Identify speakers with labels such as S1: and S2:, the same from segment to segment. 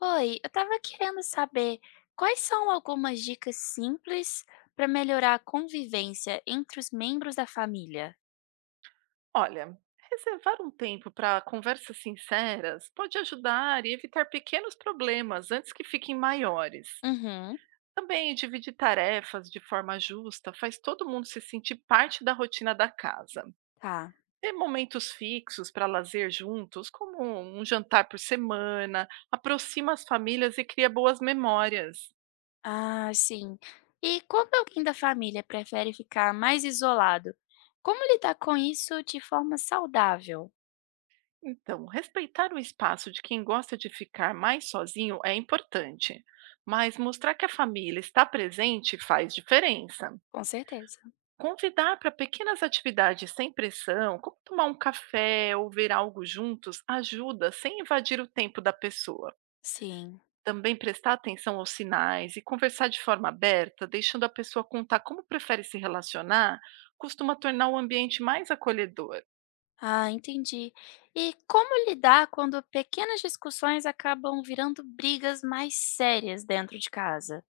S1: Oi, eu estava querendo saber quais são algumas dicas simples para melhorar a convivência entre os membros da família?
S2: Olha, reservar um tempo para conversas sinceras pode ajudar e evitar pequenos problemas antes que fiquem maiores.
S1: Uhum,
S2: Também dividir tarefas de forma justa faz todo mundo se sentir parte da rotina da casa.
S1: tá.
S2: Ter momentos fixos para lazer juntos, como um jantar por semana, aproxima as famílias e cria boas memórias.
S1: Ah, sim. E quando alguém da família prefere ficar mais isolado, como lidar com isso de forma saudável?
S2: Então, respeitar o espaço de quem gosta de ficar mais sozinho é importante, mas mostrar que a família está presente faz diferença.
S1: Com certeza.
S2: Convidar para pequenas atividades sem pressão, como tomar um café ou ver algo juntos, ajuda sem invadir o tempo da pessoa.
S1: Sim.
S2: Também prestar atenção aos sinais e conversar de forma aberta, deixando a pessoa contar como prefere se relacionar, costuma tornar o ambiente mais acolhedor.
S1: Ah, entendi. E como lidar quando pequenas discussões acabam virando brigas mais sérias dentro de casa?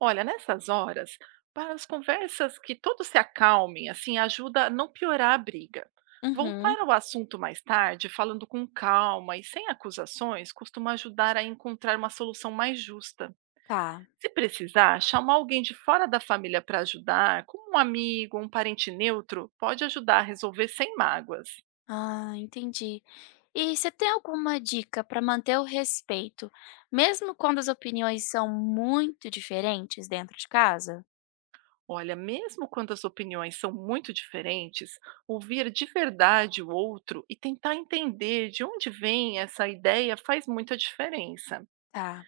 S2: Olha, nessas horas, para as conversas que todos se acalmem, assim, ajuda a não piorar a briga.
S1: Uhum,
S2: Voltar ao assunto mais tarde, falando com calma e sem acusações, costuma ajudar a encontrar uma solução mais justa.
S1: tá.
S2: Se precisar, chamar alguém de fora da família para ajudar, como um amigo, ou um parente neutro, pode ajudar a resolver sem mágoas.
S1: Ah, entendi. E você tem alguma dica para manter o respeito, mesmo quando as opiniões são muito diferentes dentro de casa?
S2: Olha, mesmo quando as opiniões são muito diferentes, ouvir de verdade o outro e tentar entender de onde vem essa ideia faz muita diferença.
S1: Tá,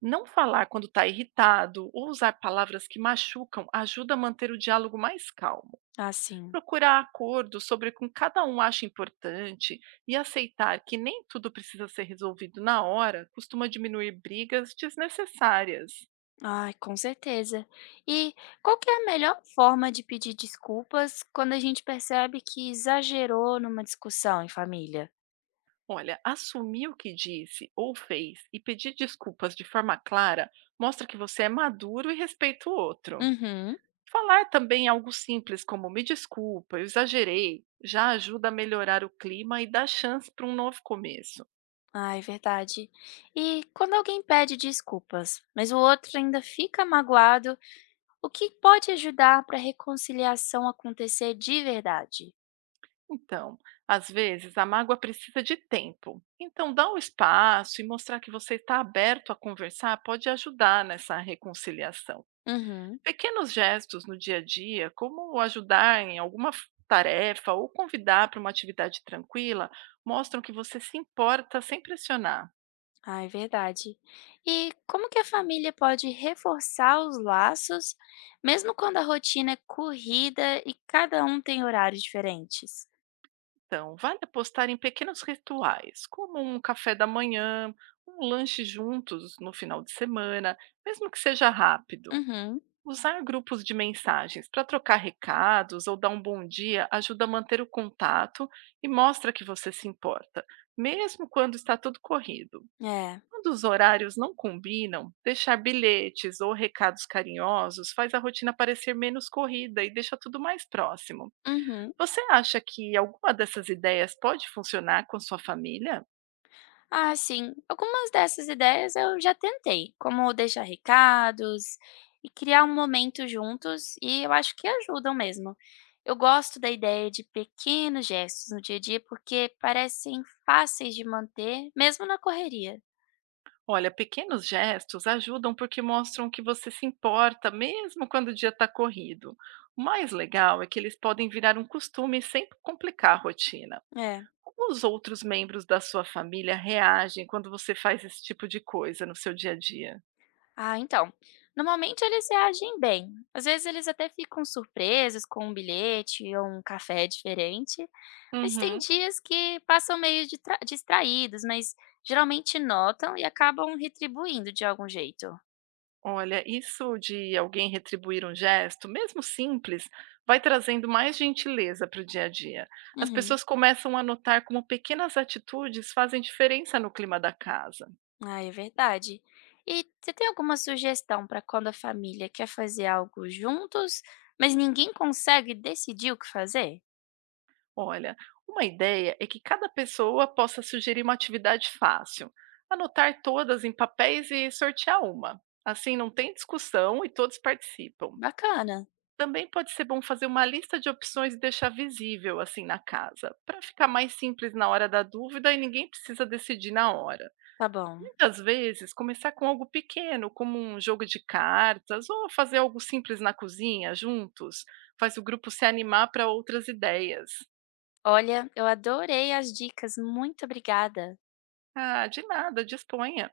S2: Não falar quando está irritado ou usar palavras que machucam ajuda a manter o diálogo mais calmo.
S1: assim.
S2: Procurar acordo sobre o que cada um acha importante e aceitar que nem tudo precisa ser resolvido na hora costuma diminuir brigas desnecessárias.
S1: Ai, com certeza. E qual que é a melhor forma de pedir desculpas quando a gente percebe que exagerou numa discussão em família?
S2: Olha, assumir o que disse ou fez e pedir desculpas de forma clara mostra que você é maduro e respeita o outro.
S1: Uhum.
S2: Falar também algo simples como me desculpa, eu exagerei, já ajuda a melhorar o clima e dá chance para um novo começo.
S1: Ah, é verdade. E quando alguém pede desculpas, mas o outro ainda fica magoado. O que pode ajudar para a reconciliação acontecer de verdade?
S2: Então, às vezes a mágoa precisa de tempo. Então, dar um espaço e mostrar que você está aberto a conversar pode ajudar nessa reconciliação.
S1: Uhum.
S2: Pequenos gestos no dia a dia, como ajudar em tarefa ou convidar para uma atividade tranquila, mostram que você se importa sem pressionar.
S1: Ah, é verdade. E como que a família pode reforçar os laços, mesmo quando a rotina é corrida e cada um tem horários diferentes?
S2: Então, vale apostar em pequenos rituais, como um café da manhã, um lanche juntos no final de semana, mesmo que seja rápido.
S1: Uhum.
S2: Usar grupos de mensagens para trocar recados ou dar um bom dia ajuda a manter o contato e mostra que você se importa, mesmo quando está tudo corrido.
S1: É.
S2: Quando os horários não combinam, deixar bilhetes ou recados carinhosos faz a rotina parecer menos corrida e deixa tudo mais próximo.
S1: Uhum.
S2: Você acha que alguma dessas ideias pode funcionar com sua família?
S1: Ah, sim. Algumas dessas ideias eu já tentei, como deixar recados e criar um momento juntos, e eu acho que ajudam mesmo. Eu gosto da ideia de pequenos gestos no dia a dia porque parecem fáceis de manter, mesmo na correria.
S2: Olha, pequenos gestos ajudam porque mostram que você se importa, mesmo quando o dia está corrido. O mais legal é que eles podem virar um costume sem complicar a rotina.
S1: É.
S2: Como os outros membros da sua família reagem quando você faz esse tipo de coisa no seu dia a dia?
S1: Ah, então. Normalmente eles reagem bem. Às vezes eles até ficam surpresos com um bilhete ou um café diferente. Mas tem
S2: Uhum.
S1: dias que passam meio ditra distraídos, mas geralmente notam e acabam retribuindo de algum jeito.
S2: Olha, isso de alguém retribuir um gesto, mesmo simples, vai trazendo mais gentileza para o dia a dia. As
S1: Uhum.
S2: pessoas começam a notar como pequenas atitudes fazem diferença no clima da casa.
S1: Ah, é verdade. E você tem alguma sugestão para quando a família quer fazer algo juntos, mas ninguém consegue decidir o que fazer?
S2: Olha, uma ideia é que cada pessoa possa sugerir uma atividade fácil, anotar todas em papéis e sortear uma. Assim não tem discussão e todos participam.
S1: Bacana.
S2: Também pode ser bom fazer uma lista de opções e deixar visível assim na casa, para ficar mais simples na hora da dúvida e ninguém precisa decidir na hora.
S1: Tá bom.
S2: Muitas vezes, começar com algo pequeno, como um jogo de cartas ou fazer algo simples na cozinha juntos, faz o grupo se animar para outras ideias.
S1: Olha, eu adorei as dicas. Muito obrigada.
S2: Ah, de nada, disponha.